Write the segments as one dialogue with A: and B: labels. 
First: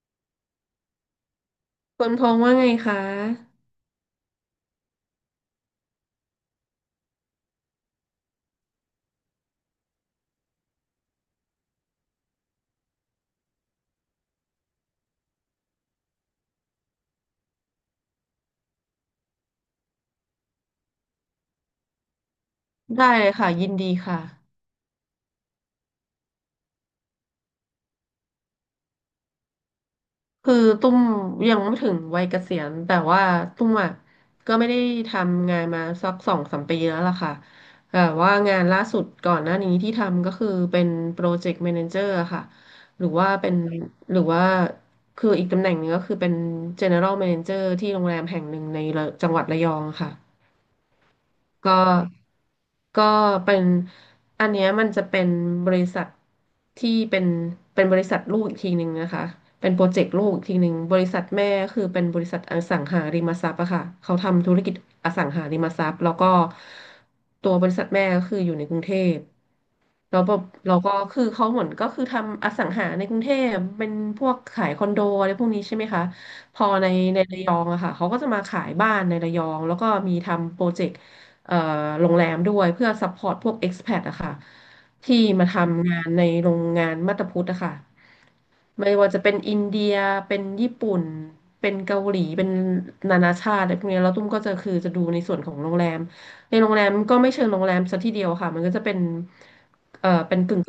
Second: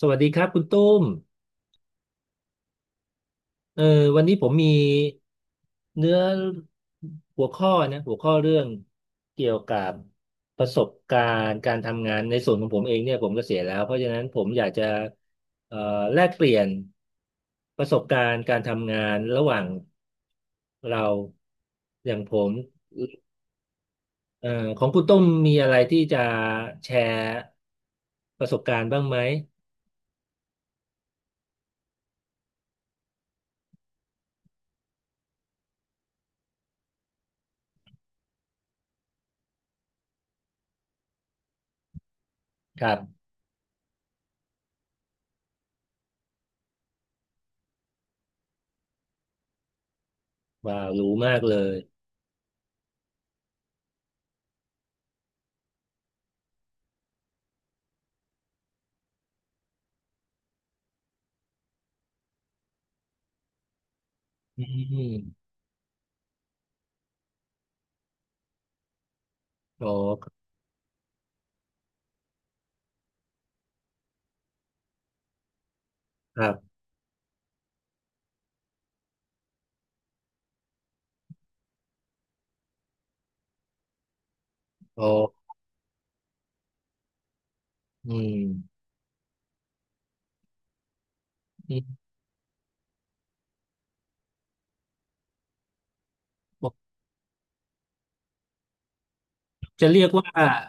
A: สวัสดีครับคุณตุ้ม
B: คุณพงษ์ว่าไงคะ
A: เออวันนี้ผมมีเนื้อหัวข้อนะหัวข้อเรื่องเกี่ยวกับประสบการณ์การทำงานในส่วนของผมเองเนี่ยผมเกษียณแล้วเพราะฉะนั้นผมอยากจะเอ่อแลกเปลี่ยนประสบการณ์การทำงานระหว่างเราอย่างผม
B: ได้เลยค่ะยินดี
A: เอ่อ
B: ค่ะ
A: ของคุณตุ้มมีอะไรที่จะแชร์ประสบการณ์บ้างไหม
B: คือตุ้มยังไม่ถึงวัยเกษียณแต่ว่าตุ้มอ่ะก็ไม่ได้ทำงานมาสักสองสามปีแล้วล่ะค่ะแต่ว่างานล่าสุดก่อนหน้านี้ที่ทำก็คือเป็นโปรเจกต์แมเนเจอร์ค่ะ
A: ครั
B: หรือ
A: บ
B: ว่าเป็นหรือว่าคืออีกตำแหน่งหนึ่งก็คือเป็น General Manager ที่โรงแรมแห่งหนึ่งในระจังหวัดระยองค่ะ
A: ว้าวรู้มากเลย
B: ก็ก็เป็นอันเนี้ยมันจะเป็นบริษัทที่เป็นบริษัทลูกอีกทีหนึ่งนะคะเป็นโปรเจกต์ลูกอีกทีหนึ่งบริษัทแม่คือเป็นบริษัทอสังหาริมทรัพย์อะค่ะเขาทำธุร
A: อื
B: กิจอสังหา
A: ม
B: ริมทรัพย์แล้วก็ตัวบริษัทแม่ก็คืออยู่ในกรุงเทพ
A: อ๋อ
B: แล้วแบบเราก็คือเขาเหมือนก็คือทำอสังหาในกรุงเทพเป็นพวกขายคอนโดอะไรพวกนี้ใช่ไหมคะ
A: ครั
B: พอ
A: บ
B: ในในระยองอะค่ะเขาก็จะมาขายบ้านในระยองแล้วก็มีทำโปรเจกต์เอ่อโรงแรมด้วยเพื่อซัพพอร์ตพวก expat อะค่ะ
A: อ๋อ
B: ที่มาทำงานในโรงงานมาตาพุทธอะค่ะ
A: อืม
B: ไม่ว่าจะเป็นอินเดียเป็นญี่ปุ่นเป็
A: อื
B: นเกา
A: ม
B: หลีเป็นนานาชาติอะไรพวกเนี้ยแล้วตุ้มก็จะคือจะดูในส่วนของโรงแรมในโรงแรมก็ไม่เชิงโรงแรมซะทีเดียวค่ะมันก็จะเป็น
A: จะเรีย
B: เอ
A: ก
B: อ
A: ว่า
B: เป็นกึ่ง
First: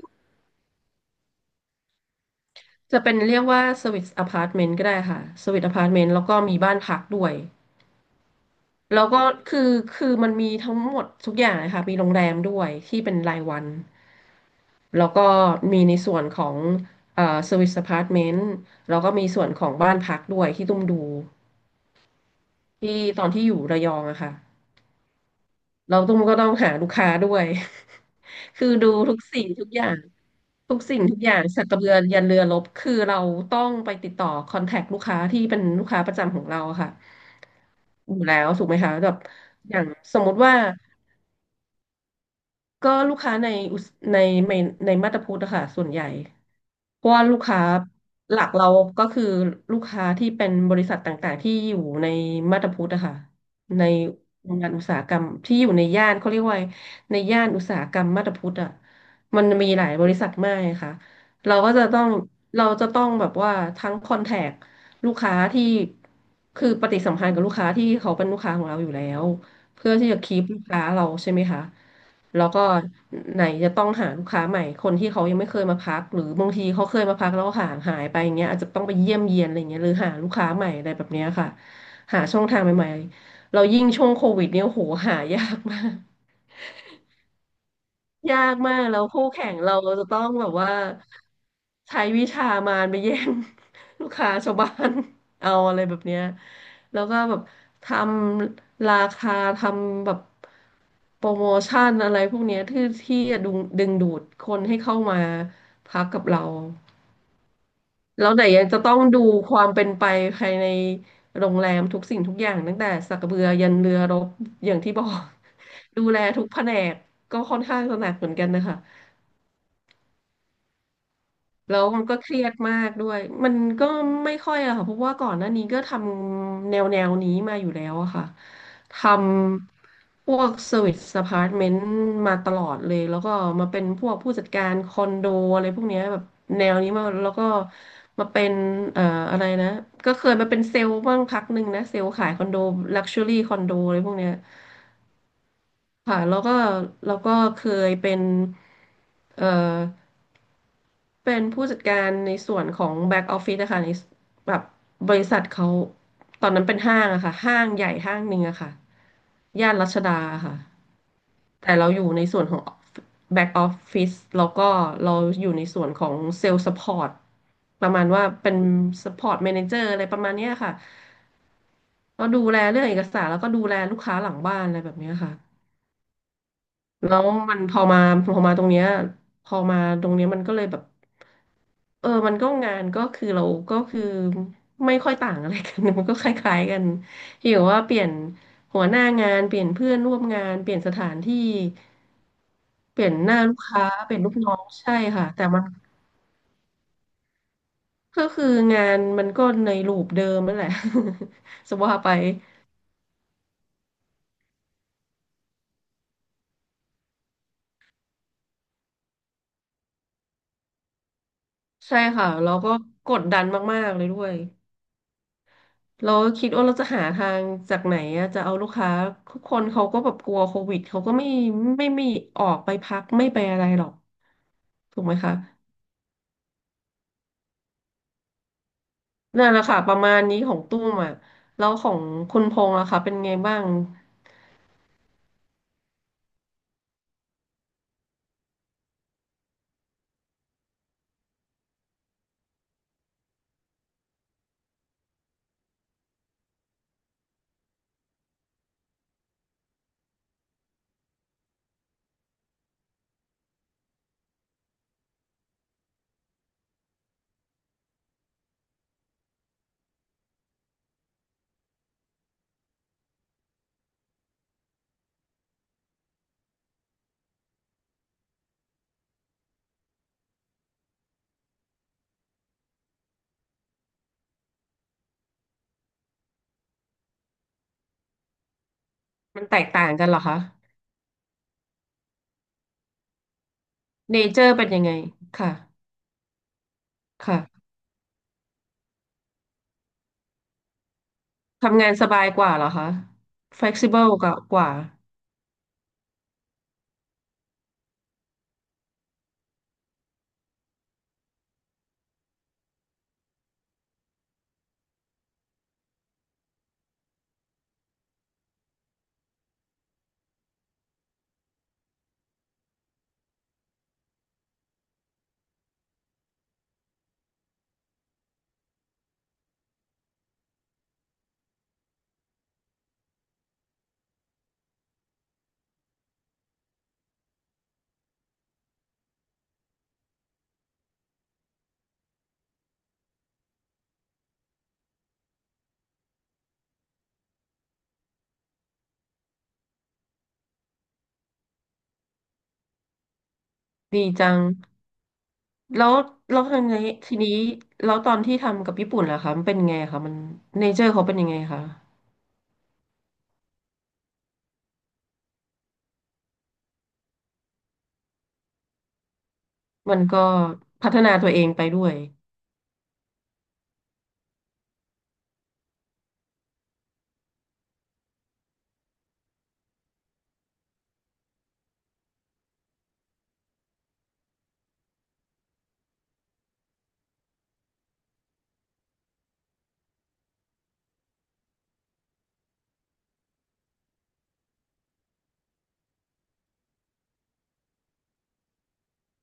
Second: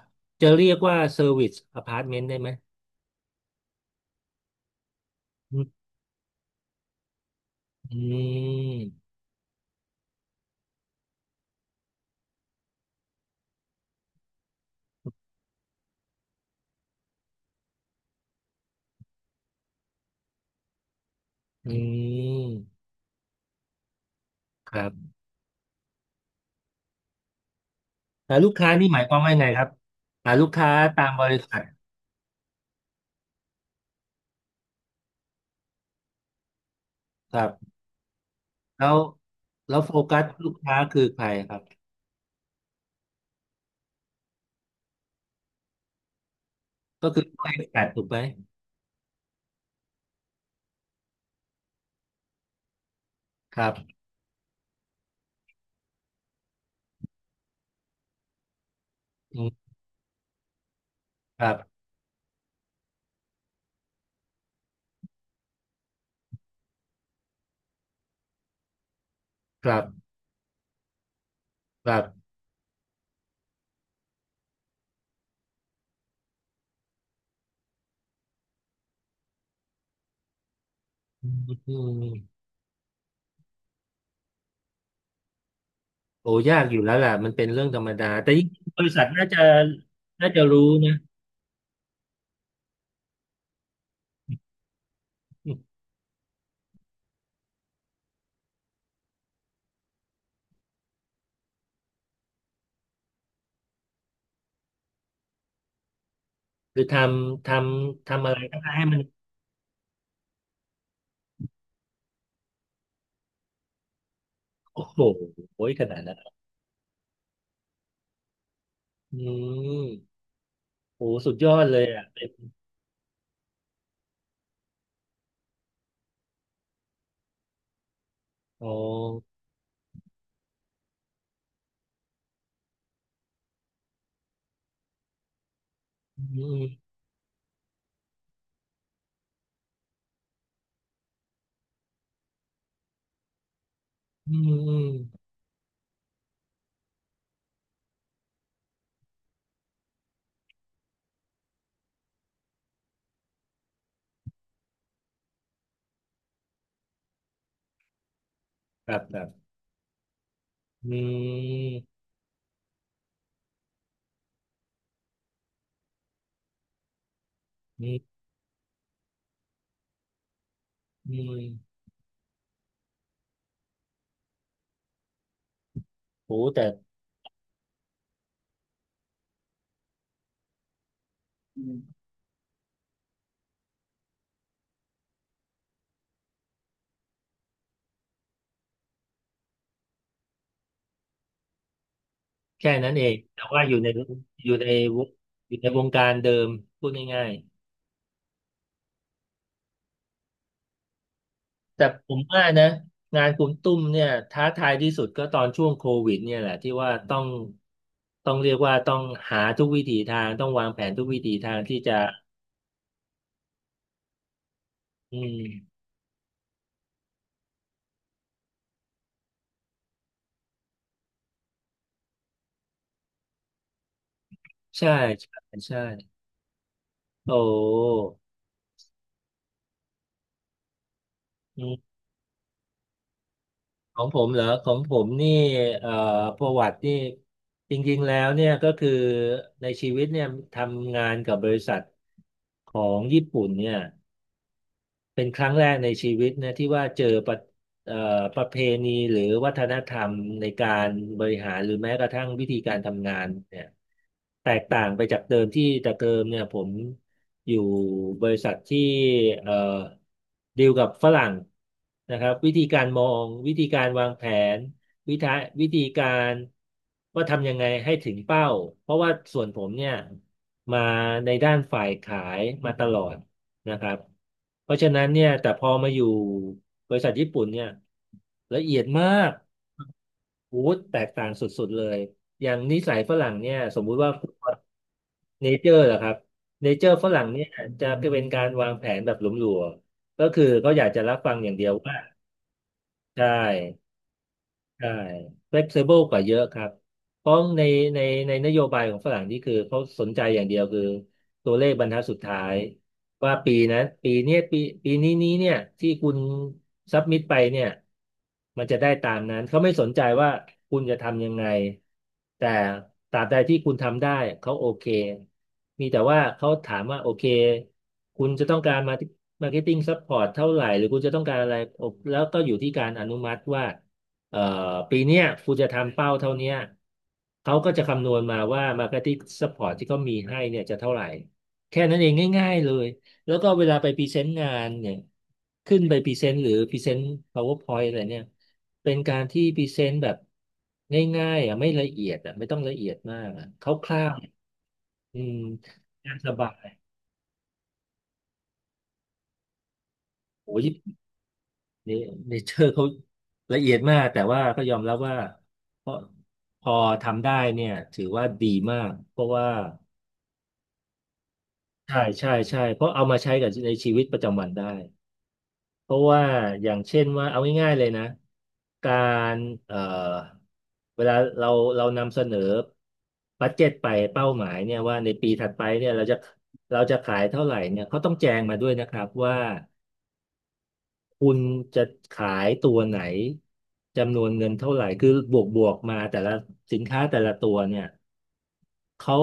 A: จะเรียกว่าเซอร์วิสอพาร์ตเมนต์ได้ไหม
B: จะเป็นเรียกว่าสวิตอพาร์ตเมนต์ก็ได้ค่ะส
A: อื
B: วิต
A: ม
B: อพาร์ตเมนต์แล้วก็มีบ้านพักด้วย
A: อื
B: แล้
A: ม
B: วก็คือคือมันมีทั้งหมดทุกอย่างเลยค่ะมีโรงแรมด้วยที่เป็นรายวันแล้วก็มีในส่วนของสวิตอพาร์ตเมนต์แล้วก็มีส่วนของบ้านพักด้วยที่ตุ้มดู
A: อืม
B: ที่ตอนที่อยู่ระยองอะค่ะ
A: ครับ
B: เราต้องก็ต้องหาลูกค้าด้วย
A: แต่ลูก
B: คือ
A: ค้านี่
B: ดู
A: หมายค
B: ทุ
A: วาม
B: ก
A: ว่า
B: สิ่
A: ไง
B: ง
A: ค
B: ทุ
A: รับ
B: กอย่าง
A: หาลูกค้า
B: ทุกสิ่
A: ตา
B: ง
A: ม
B: ทุก
A: บ
B: อย่า
A: ริ
B: ง
A: ษั
B: สั
A: ท
B: กกระเบือยันเรือรบคือเราต้องไปติดต่อคอนแทคลูกค้าที่เป็นลูกค้าประจำของเราอะค่ะ
A: ครับ
B: อยู่แล้วถูกไหม
A: แล้
B: คะ
A: ว
B: แบบอ
A: แล้ว
B: ย่าง
A: โฟ
B: ส
A: กั
B: ม
A: ส
B: มติ
A: ลู
B: ว่า
A: กค้าคือใครครับ
B: ก็ลูกค้าในอุตสในในในมาตรพุทธอะค่ะส่วนใหญ่เพ
A: ก็
B: ราะ
A: คือ
B: ว่าลู
A: ตั
B: ก
A: วเอ
B: ค้า
A: กแปดถูกไหม
B: หลักเราก็คือลูกค้าที่เป็นบริษัทต่างๆที่อยู่ในมาตรพุทธอะค่ะ
A: ครับ
B: ในโรงงานอุตสาหกรรมที่อยู่ในย่านเขาเรียกว่าในย่านอุตสาหกรรมมาตรพุทธอะ
A: อื
B: มัน
A: ม
B: มีหลายบริษัทมากค่ะ
A: ครั
B: เราก็
A: บ
B: จะต้องเราจะต้องแบบว่าทั้งคอนแทคลูกค้าที่คือปฏิสัมพันธ์กับลูกค้าที่เขาเป็นลูกค้าของเราอยู่แล้ว
A: ครับ
B: เพื่อที่จะคีปลูกค้าเราใช่ไหมคะ
A: ครับ
B: แล้วก็ไหนจะต้องหาลูกค้าใหม่คนที่เขายังไม่เคยมาพักหรือบางทีเขาเคยมาพักแล้วห่างหายไปอย่างเงี้ยอาจจะต้องไปเยี่ยมเยียนอะไรเงี้ยหรือหาลูกค้าใหม่อะไรแบบเนี้ย
A: อืม
B: ค่ะ
A: อืม
B: หาช่องทางใหม่ๆเรายิ่งช่วงโควิดเนี่ยโหหายากมาก
A: โอ้ยากอยู่แล้วแหละมันเป็นเรื่องธรรมดาแต่
B: ยา
A: ยิ่ง
B: กมา
A: บ
B: ก
A: ริ
B: แล้
A: ษั
B: ว
A: ท
B: คู่
A: น่าจะ
B: แข่งเราจะต้อ
A: น่า
B: ง
A: จะ
B: แบบ
A: รู้
B: ว่า
A: นะ
B: ใช้วิชามารไปแย่ง ลูกค้าชาวบ้าน เอาอะไรแบบเนี้ยแล้วก็แบบทำราคาทำแบบโปรโมชั่นอะไรพวกเนี้ยที่จะดึงดูดคนให้เข้ามาพักกับเรา
A: คือำททำ
B: แล้ว
A: อะไร
B: ไหน
A: ก็
B: ยัง
A: ได้
B: จะ
A: ให้
B: ต้อ
A: มั
B: ง
A: น
B: ดูความเป็นไปภายในโรงแรมทุกสิ่งทุกอย่างตั้งแต่สักกระเบือยันเรือรบอย่าง
A: โอ้
B: ที่
A: โห
B: บอก
A: โอ้ยขนา ด
B: ดู
A: นั้น
B: แลทุกแผนกก็ค่อนข้างจะหนักเหมือนกันนะคะ
A: อืมโอ้สุดยอดเล
B: แล้ว
A: ย
B: มั
A: อ่ะ
B: นก็
A: เป็
B: เค
A: น
B: รียดมากด้วยมันก็ไม่ค่อยอะค่ะเพราะว่าก่อนหน้านี้ก็ทำแนวนี้มาอยู่แล้วอะค่ะ
A: โอ
B: ท
A: ้
B: ำพวกเซอร์วิสอพาร์ตเมนต์มาตลอดเลยแล้วก็มาเป็นพวกผู้จัดการคอนโดอะไรพวกเนี้ยแบ
A: อื
B: บ
A: ม
B: แนวนี้มาแล้วก็มาเป็นเอ่ออะไรนะก็เคยมาเป็นเซลล์บ้างพักหนึ่งนะเซลล์ขายคอนโดลักชัวรี่คอนโดอะไรพวกเนี้
A: อื
B: ย
A: มอืม
B: ค่ะแล้วก็เคยเป็นเอ่อ เป็นผู้จัดการในส่วนของแบ็กออฟฟิศนะคะในแบบบริษัทเขาตอนนั้นเป็นห้างอะค่ะห้างใหญ่ห้างหนึ่งอะค่ะ
A: ครับครับ
B: ย่านรัชดาค่ะ
A: อื
B: แต่เรา
A: ม
B: อยู่ในส่วนของแบ็กออฟฟิศแล้วก็เราอยู่ในส่วนของเซลล์สปอร์ต
A: อื
B: ประ
A: ม
B: มาณว่าเป็นสปอร์ต a ม a นเจอร์อะไรประมาณเนี้ยค่ะ
A: อืม
B: ก็ดูแลเรื่องเอกสารแล้วก็ดูแลลูกค้าหลังบ้านอะไรแบบเนี้ยค่ะ
A: โอ้แต่
B: แล้วมันพอมาพอมาตรงเนี้ยพอมาตรงเนี้ยมันก็เลยแบบ
A: อืม
B: เออมันก็งานก็คือเราก็คือไม่ค่อยต่างอะไรกัน มันก็คล้ายๆกันที่แบบว่าเปลี่ยนหัวหน้างาน เปลี่ยนเพื่อนร่วมงาน เปลี่ยนสถานที่
A: แค่นั้น
B: เป
A: เอ
B: ลี่ยน
A: ง
B: หน้า
A: แต่
B: ลูก
A: ว่าอยู่
B: ค้า
A: ใน
B: เปลี่ยนลูก
A: อ
B: น้
A: ยู่
B: อง
A: ในว
B: ใช่
A: ง
B: ค่ะแต่
A: อยู่
B: มัน
A: ในวงการเดิมพูดง่าย
B: ก็คืองานมันก็ในรูปเดิมนั่นแหละ ส
A: แต่
B: ว่าไป
A: ผมว่านะงานคุณตุ้มเนี่ยท้าทายที่สุดก็ตอนช่วงโควิดเนี่ยแหละที่ว่าต้องต้องเรียกว่าต้องหาทุกวิถีทางต้องวางแผนทุกวิถีทางที่
B: ใช่
A: จะ
B: ค่ะ เราก็กดดันมากๆเลยด้วย
A: อืม
B: เราคิดว่าเราจะหาทางจากไหนอะจะเอาลูกค้าทุกคนเขาก็แบบกลัวโควิดเขาก็ไม่ไมีออกไปพักไม่ไปอะไรหรอก
A: ใช่
B: ถูกไหมคะ
A: ใช่ใช่โอ้
B: นั่นแหละค่ะประมาณนี้ของตุ้มอ่ะ
A: อื
B: แล้วขอ
A: ม
B: งคุณพงษ์ล่ะคะเป็นไงบ้าง
A: ของผมเหรอของผมนี่เอ่อประวัตินี่จริงๆแล้วเนี่ยก็คือในชีวิตเนี่ยทำงานกับบริษัทของญี่ปุ่นเนี่ย เป็นครั้งแรกในชีวิตนะที่ว่าเจอประเอ่อประเพณีหรือวัฒนธรรมในการบริหารหรือแม้กระทั่งวิธีการทำงานเนี่ยแตกต่างไปจากเดิมที่แต่เดิมเนี่ยผมอยู่บริษัทที่เอ่อดีลกับฝรั่งนะครับวิธีการมองวิธีการวางแผนวิธีวิธีการว่าทำยังไงให้ถึงเป้าเพราะว่าส่วนผมเนี่ยมาในด้านฝ่ายขายมาตลอด นะครับเพราะฉะนั้นเนี่ยแต่พอมาอยู่บริษัทญี่ปุ่นเนี่ยละเอียดมาก
B: มันแตกต่างกันเหรอคะ
A: โอ้โหแตกต่างสุดๆเลยอย่างนิสัยฝรั่งเนี่ยสมมุติว่า
B: เนเจอร์เป็นยังไง
A: เน
B: ค่ะ
A: เจอร์เหรอครับเนเจอร์ฝรั่งเนี่ย
B: ค่ะ
A: จะเป็นการวางแผนแบบหลวมๆก็คือเขาอยากจะรับฟังอย่างเดียว
B: ทำงาน
A: ว่า
B: สบายกว่าเหรอคะ
A: ใช่
B: flexible กว่า
A: ใช่ flexible กว่าเยอะครับเพราะในในนโยบายของฝรั่งนี่คือเขาสนใจอย่างเดียวคือตัวเลขบรรทัดสุดท้ายว่าปีนะปีเนี้ยปีนี้เนี่ยที่คุณซับมิดไปเนี่ยมันจะได้ตามนั้นเขาไม่สนใจว่าคุณจะทำยังไงแต่ตราบใดที่คุณทำได้เขาโอเคมีแต่ว่าเขาถามว่าโอเคคุณจะต้องการมามาร์เก็ตติ้งซัพพอร์ตเท่าไหร่หรือคุณจะต้องการอะไรแล้วก็อยู่ที่การอนุมัติว่า เอ่อปีเนี้ยคุณจะทำเป้าเท่าเนี้ยเขาก็จะคำนวณมาว่า Marketing Support ที่เขามีให้เนี่ยจะเท่าไหร่ แค่นั้นเองง่ายๆเลย แล้วก็เวลาไปพรีเซนต์งานเนี่ยขึ้นไปพรีเซนต์หรือพรีเซนต์ PowerPoint อะไรเนี่ย เป็นการที่พรีเซนต์แบบง่ายๆอ่ะไม่ละเอียดอ่ะไม่ต้องละเอียดมากอ่ะค
B: ดี
A: ร่าว
B: จัง
A: ๆอืม
B: แล้ว
A: น่าส
B: แล้ว
A: บา
B: ที
A: ย
B: นี้ทีนี้แล้วตอนที่ทำกับญี่ปุ่นล่ะคะมันเป็นไงคะมัน
A: โอ้ย
B: เนเจอร์เขาเป็นยังไงคะ
A: นี่เนเจอร์เขาละเอียดมากแต่ว่าก็ยอมรับว่าเพอพอทำได้เนี่ยถือว่าดีมากเพราะว่า
B: มันก็พัฒนาตัวเองไปด้วย
A: ใช่ใช่ใช่เพราะเอามาใช้กับในชีวิตประจำวันได้เพราะว่าอย่างเช่นว่าเอาง่ายๆเลยนะการเอ่อเวลาเราเรานำเสนอบัดเจ็ตไปเป้าหมายเนี่ยว่าในปีถัดไปเนี่ยเราจะเราจะขายเท่าไหร่เนี่ยเขาต้องแจงมาด้วยนะครับว่า คุณจะขายตัวไหนจำนวนเงินเท่าไหร่คือบวกมาแต่ละสินค้าแต่ละตัวเนี่ยเขา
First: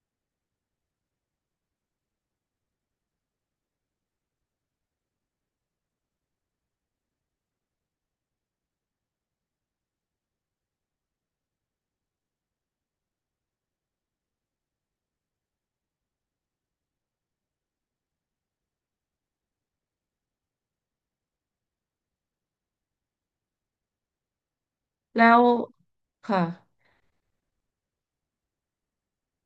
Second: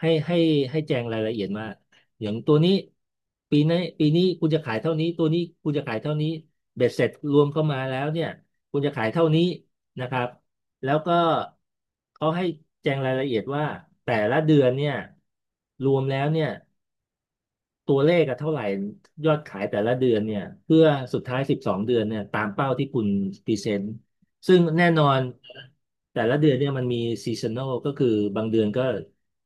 A: ให้ให้ให้แจงรายละเอียดมาอย่างตัวนี้ปีนี้คุณจะขายเท่านี้ตัวนี้คุณจะขายเท่านี้เบ็ดเสร็จรวมเข้ามาแล้วเนี่ยคุณจะขายเท่านี้นะครับแล้วก็เขาให้แจงรายละเอียดว่าแต่ละเดือนเนี่ยรวมแล้วเนี่ย ตัวเลขอะเท่าไหร่ยอดขายแต่ละเดือนเนี่ยเพื่อสุดท้าย12เดือนเนี่ยตามเป้าที่คุณพรีเซนต์ซึ่งแน่นอน
B: แล้ว
A: แต่ละ
B: ค่ะ
A: เดือนเนี่ยมันมีซีซัน a ลก็คือบางเดือนก็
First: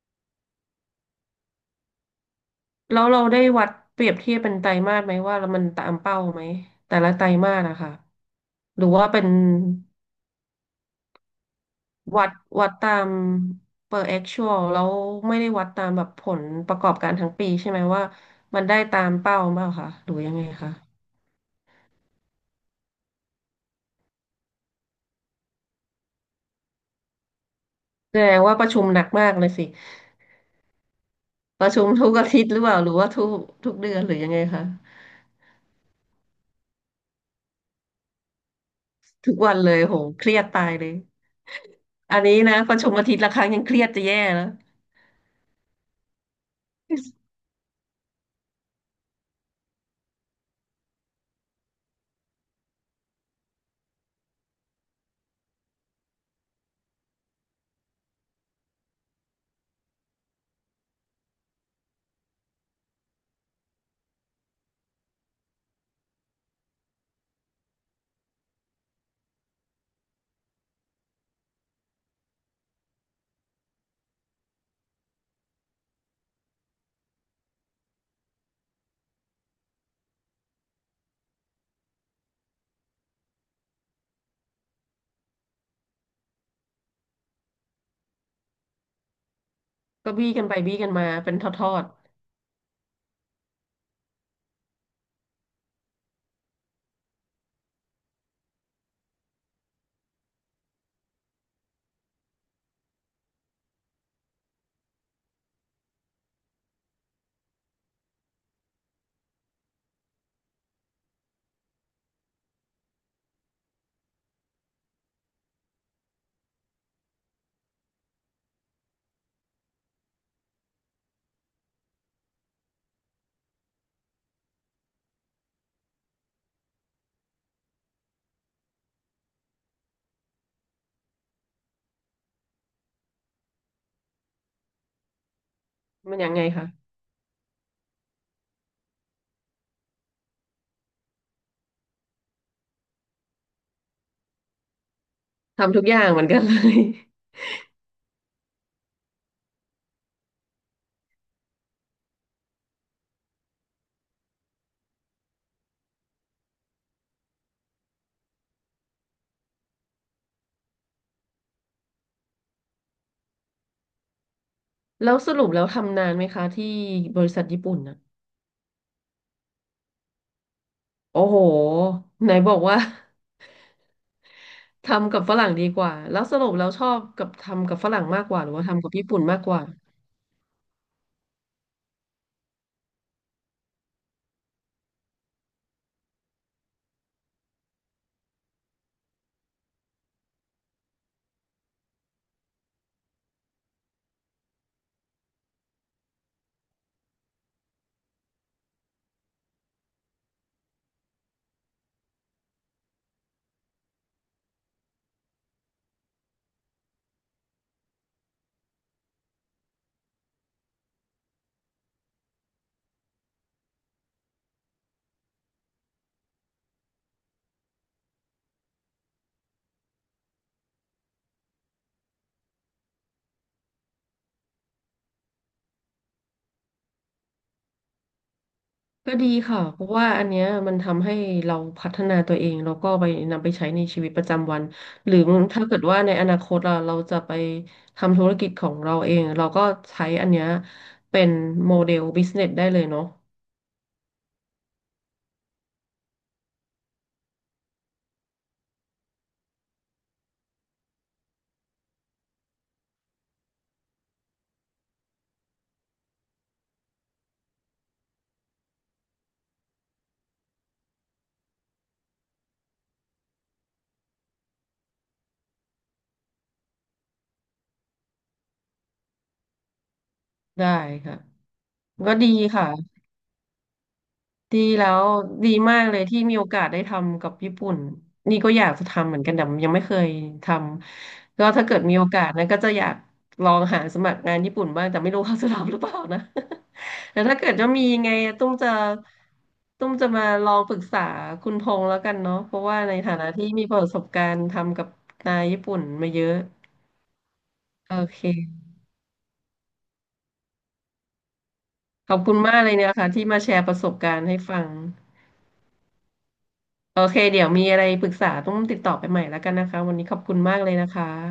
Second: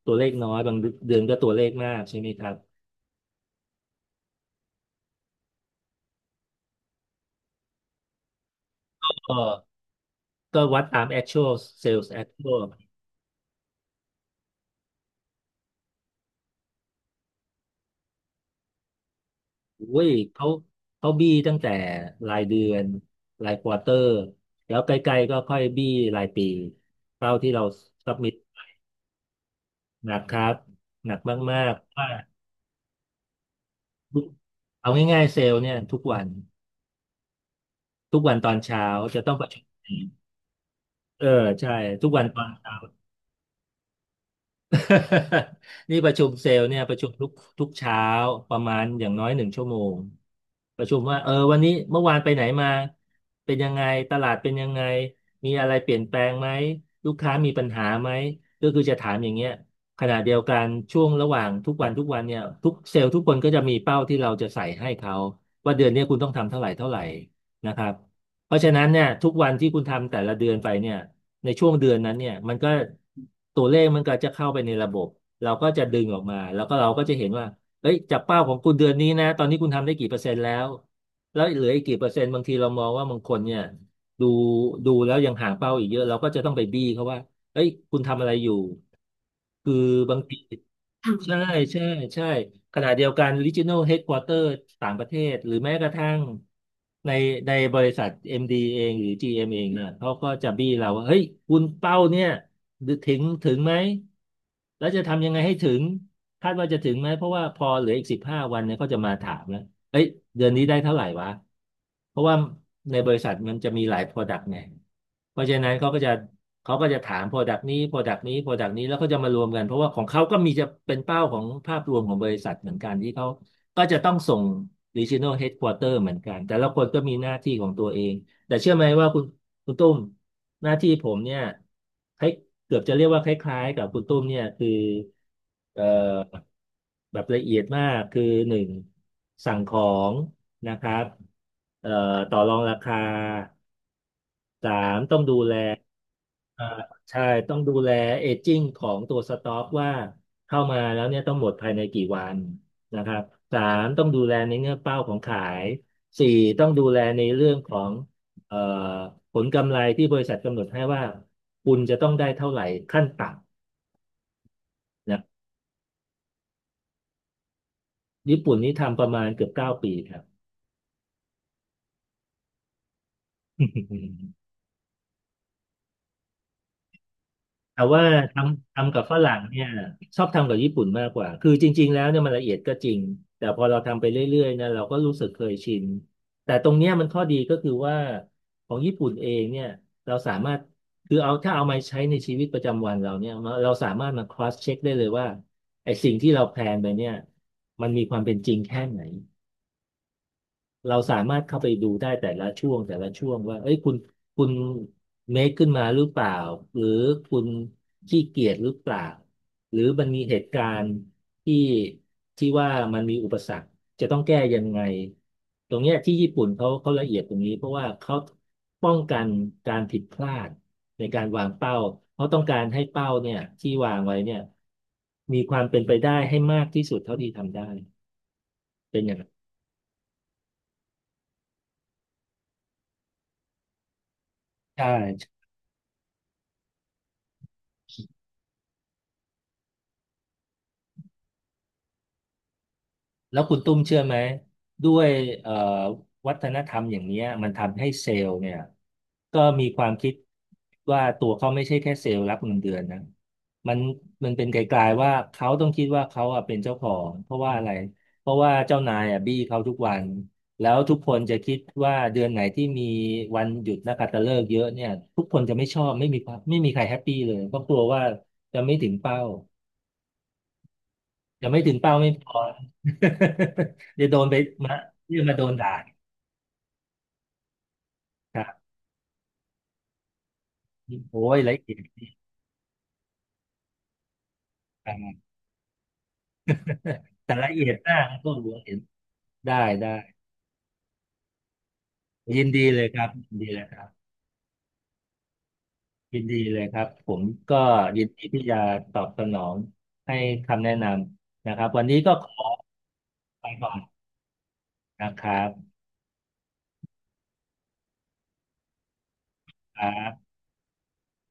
A: ตัวเลขน้อยบางเดือนก็ตัวเลขมากใช่ไหมครับ
B: แล้วเราได้วัดเปรียบเทียบเป็นไตรมาสไหมว่ามันตามเป้าไหมแต่ละไตรมาสอะค่ะหรือว่าเป็น
A: ก็ก็วัดตาม actual sales
B: วัด
A: actual
B: วัดตาม per actual แล้วไม่ได้วัดตามแบบผลประกอบการทั้งปีใช่ไหมว่ามันได้ตามเป้าเปล่า
A: โอ้
B: คะห
A: ย
B: รือยังไง
A: เขา
B: คะ
A: บี้ตั้งแต่รายเดือนรายควอเตอร์แล้วใกล้ๆก็ค่อยบี้รายปีเป้าที่เราสั
B: แส
A: บ
B: ด
A: มิ t
B: งว่าประชุมหนักมากเลยสิ
A: หนักครับหนักมา
B: ประ
A: ก
B: ชุม
A: ๆว่า
B: ทุกอาทิตย์หรือเปล่าหรือว่าทุกเดือนหรื
A: ทุ
B: อ
A: ก
B: ยังไงคะ
A: เอาง่ายๆเซลล์เนี่ยทุกวันทุกวันตอนเช้าจะต้
B: ทุ
A: อง
B: ก
A: ประ
B: วัน
A: ชุ
B: เล
A: ม
B: ยโหเครียดตายเลย
A: เออใช่ทุก
B: อั
A: วั
B: น
A: นต
B: นี้
A: อน
B: นะประชุมอาทิตย์ละครั้งยังเครียดจะแย่แล้ว
A: นี่ประชุมเซลล์เนี่ยประชุมทุกเช้าประมาณอย่างน้อย1 ชั่วโมงประชุมว่าเออวันนี้เมื่อวานไปไหนมาเป็นยังไงตลาดเป็นยังไงมีอะไรเปลี่ยนแปลงไหมลูกค้ามีปัญหาไหมก็คือจะถามอย่างเงี้ยขณะเดียวกันช่วงระหว่างทุกวันทุกวันเนี่ยทุกเซลล์ทุกคนก็จะมีเป้าที่เราจะใส่ให้เขาว่าเดือนเนี้ยคุณต้องทำเท่าไหร่เท่าไหร่นะครับเพราะฉะนั้นเนี่ยทุกวันที่คุณทำแต่ละเดือนไปเนี่ย ในช่วงเดือนนั้นเนี่ยมันก็ตัวเลขมันก็จะเข้าไปในระบบเราก็จะดึงออกมาแล้วก็เราก็จะเห็นว่าเอ้ยจากเป้าของคุณเดือนนี้นะตอนนี้คุณทำได้กี่เปอร์เซ็นต์แล้วแล้วเหลืออีกกี่เปอร์เซ็นต์บางทีเรามองว่าบางคนเนี่ยดูดูแล้วยังห่างเป้าอีกเยอะเราก็จะต้องไปบี้เขาว่าเอ้ยคุณทำอะไรอยู่คือ
B: ก็
A: บาง
B: บี้
A: ที
B: กันไปบี้กันมาเป็
A: ใช่
B: นทอ
A: ใช่
B: ด
A: ใช่ขณะเดียวกัน Regional Headquarter ต่างประเทศหรือแม้กระทั่งในในบริษัท MD เองหรือ GM เอมเองเนี่ยเขาก็จะบี้เราว่าเฮ้ยคุณเป้าเนี่ยถึงถึงไหมแล้วจะทำยังไงให้ถึงคาดว่าจะถึงไหมเพราะว่าพอเหลืออีก15 วันเนี่ยเขาจะมาถามแล้ว เอ้ยเดือนนี้ได้เท่าไหร่วะเพราะว่าในบริษัทมันจะมีหลาย Product ไงเพราะฉะนั้นเขาก็จะถาม Product นี้ Product นี้ Product นี้แล้วก็จะมารวมกันเพราะว่าของเขาก็มีจะเป็นเป้าของภาพรวมของบริษัทเหมือนกันที่เขาก็จะต้องส่ง Regional Headquarter เหมือนกันแต่ละคนก็มีหน้าที่ของตัวเองแต่เชื่อไหมว่าคุณตุ้มหน้าที่ผมเนี่ย เกือบจะเรียกว่าคล้ายๆกับคุณตุ้มเนี่ยคือเอ่
B: ๆมันยังไง
A: อ
B: คะ
A: แบบละเอียดมากคือหนึ่งสั่งของนะครับเอ่อต่อรองราคาสามต้องดูแล
B: ทำทุกอย่างเหมือนกันเล
A: เอ่อ
B: ย
A: ใช่ต้องดูแลเอจจิ้งของตัวสต็อกว่าเข้ามาแล้วเนี่ยต้องหมดภายในกี่วันนะครับสามต้องดูแลในเงื่อนเป้าของขายสี่ต้องดูแลในเรื่องของเอ่อผลกำไรที่บริษัทกำหนดให้ว่าคุณจะต้องได้เท่าไหร่ขั้นต่
B: แล้ว
A: นะ
B: สรุปแล้วทำนานไหมคะที่บริษัทญี่ปุ่นน่ะ
A: ญี่ปุ่นนี่ทำประมาณเกือบ9 ปีครับ
B: โอ้โหไหนบอกว่า ทำกับฝรั่งดีกว่าแล้วสรุปแล้วชอบกับทำกับ
A: แต่
B: ฝรั่
A: ว่า
B: งมากกว่าหรือว่าทำกับ
A: ทำกับ
B: ญี่
A: ฝ
B: ปุ่น
A: รั่
B: มา
A: ง
B: กก
A: เนี่
B: ว่า
A: ยชอบทำกับญี่ปุ่นมากกว่าคือจริงๆแล้วเนี่ยมันละเอียดก็จริงแต่พอเราทำไปเรื่อยๆนะเราก็รู้สึกเคยชินแต่ตรงเนี้ยมันข้อดีก็คือว่าของญี่ปุ่นเองเนี่ยเราสามารถคือเอาถ้าเอามาใช้ในชีวิตประจำวันเราเนี่ยเราสามารถมา cross check ได้เลยว่าไอ้สิ่งที่เราแพลนไปเนี่ยมันมีความเป็นจริงแค่ไหน เราสามารถเข้าไปดูได้แต่ละช่วงแต่ละช่วงว่าเอ้ยคุณคุณเมคขึ้นมาหรือเปล่าหรือคุณขี้เกียจหรือเปล่าหรือมันมีเหตุการณ์ที่ที่ว่ามันมีอุปสรรคจะต้องแก้ยังไงตรงเนี้ยที่ญี่ปุ่นเขาละเอียดตรงนี้เพราะว่าเขาป้องกันการผิดพลาดในการวางเป้าเขาต้องการให้เป้าเนี่ยที่วางไว้เนี่ยมีความเป็นไปได้ให้มากที่สุดเท่าที่ทำได้เป็นอ
B: ก็
A: ย่าง
B: ดี
A: นั้น
B: ค่ะเพราะว่าอันเนี้ยมันทำให้เราพัฒนาตัวเองแล้วก็ไปนำไปใช้ในชีวิตประจำวัน
A: ใช่
B: หรือถ้าเกิดว่าในอนาคตเราจะไปทำธุรกิจของเราเองเราก็ใช้อันเนี้ยเป็นโมเดลบิสเนสได้เลยเนาะ
A: แล้วคุณตุ้มเชื่อไหมด้วยเอ่อวัฒนธรรมอย่างเนี้ยมันทำให้เซลล์เนี่ยก็มีความคิดว่าตัวเขาไม่ใช่แค่เซลล์รับเงินเดือนนะมันมันเป็นไกลๆว่าเขาต้องคิดว่าเขาอะเป็นเจ้าของเพราะว่าอะไรเพราะว่าเจ้านายอะบี้เขาทุกวันแล้วทุกคนจะคิดว่าเดือนไหนที่มีวันหยุดนักขัตฤกษ์เยอะเนี่ยทุกคนจะไม่ชอบไม่มีความไม่มีใครแฮปปี้เลยเพราะกลัวว่าจะไม่ถึงเป้า
B: ได้ค่ะ
A: ยังไม่ถึงเป้าไม่
B: ก็
A: พ
B: ดี
A: อ
B: ค่ะ
A: เดี๋ยวโดนไป
B: ดี
A: มา
B: แล้ว
A: เรื่องมาโด
B: ดี
A: นด่า
B: มากเลยที่มีโอกาสได้ทำกับญี่ปุ่น
A: ค
B: นี่
A: รั
B: ก็อ
A: บ
B: ยากจะทำเหมือนกันแต่ยังไม่เคยท
A: โอ้ย
B: ำก็
A: ละ
B: ถ้า
A: เอี
B: เกิ
A: ย
B: ด
A: ด
B: มีโอ
A: ดี
B: กาสนะก็จะอยากลองหาสมัครงานญี่ปุ่นบ้างแต่ไม่รู้
A: อ่า
B: เขาจะรับหรือเปล่านะ แต่
A: แต่
B: ถ้าเกิ
A: ละ
B: ดจะ
A: เอียด
B: มี
A: มาก
B: ไง
A: ก็
B: ตุ้
A: รู้
B: มจะ
A: เห็นได้
B: ตุ้ม
A: ได้
B: จะมาลองปรึกษาคุณพงษ์แล้วกันเนาะ
A: ยิน
B: เพราะ
A: ดี
B: ว่า
A: เลย
B: ใน
A: ครับ
B: ฐานะที่มีประสบการณ์ทำกับนายญี่ปุ่นมา
A: ยิ
B: เย
A: น
B: อะ
A: ดีเลยครับผมก็
B: โอ
A: ยิน
B: เค
A: ดีที่จะตอบสนองให้คำแนะนำนะครับวันนี้ก็
B: ขอบ
A: ข
B: คุณ
A: อ
B: มากเลยนะคะที่มา
A: ไป
B: แชร์
A: ก่
B: ป
A: อ
B: ระ
A: น
B: สบการณ์ให้ฟัง
A: นะครับ
B: โอเคเดี๋ยวมีอะไรปรึกษาต้องติดต่อไปใหม่แล้วกันนะ
A: ค
B: คะ
A: รั
B: วันนี้ขอบ
A: บ
B: คุณมากเลยนะคะ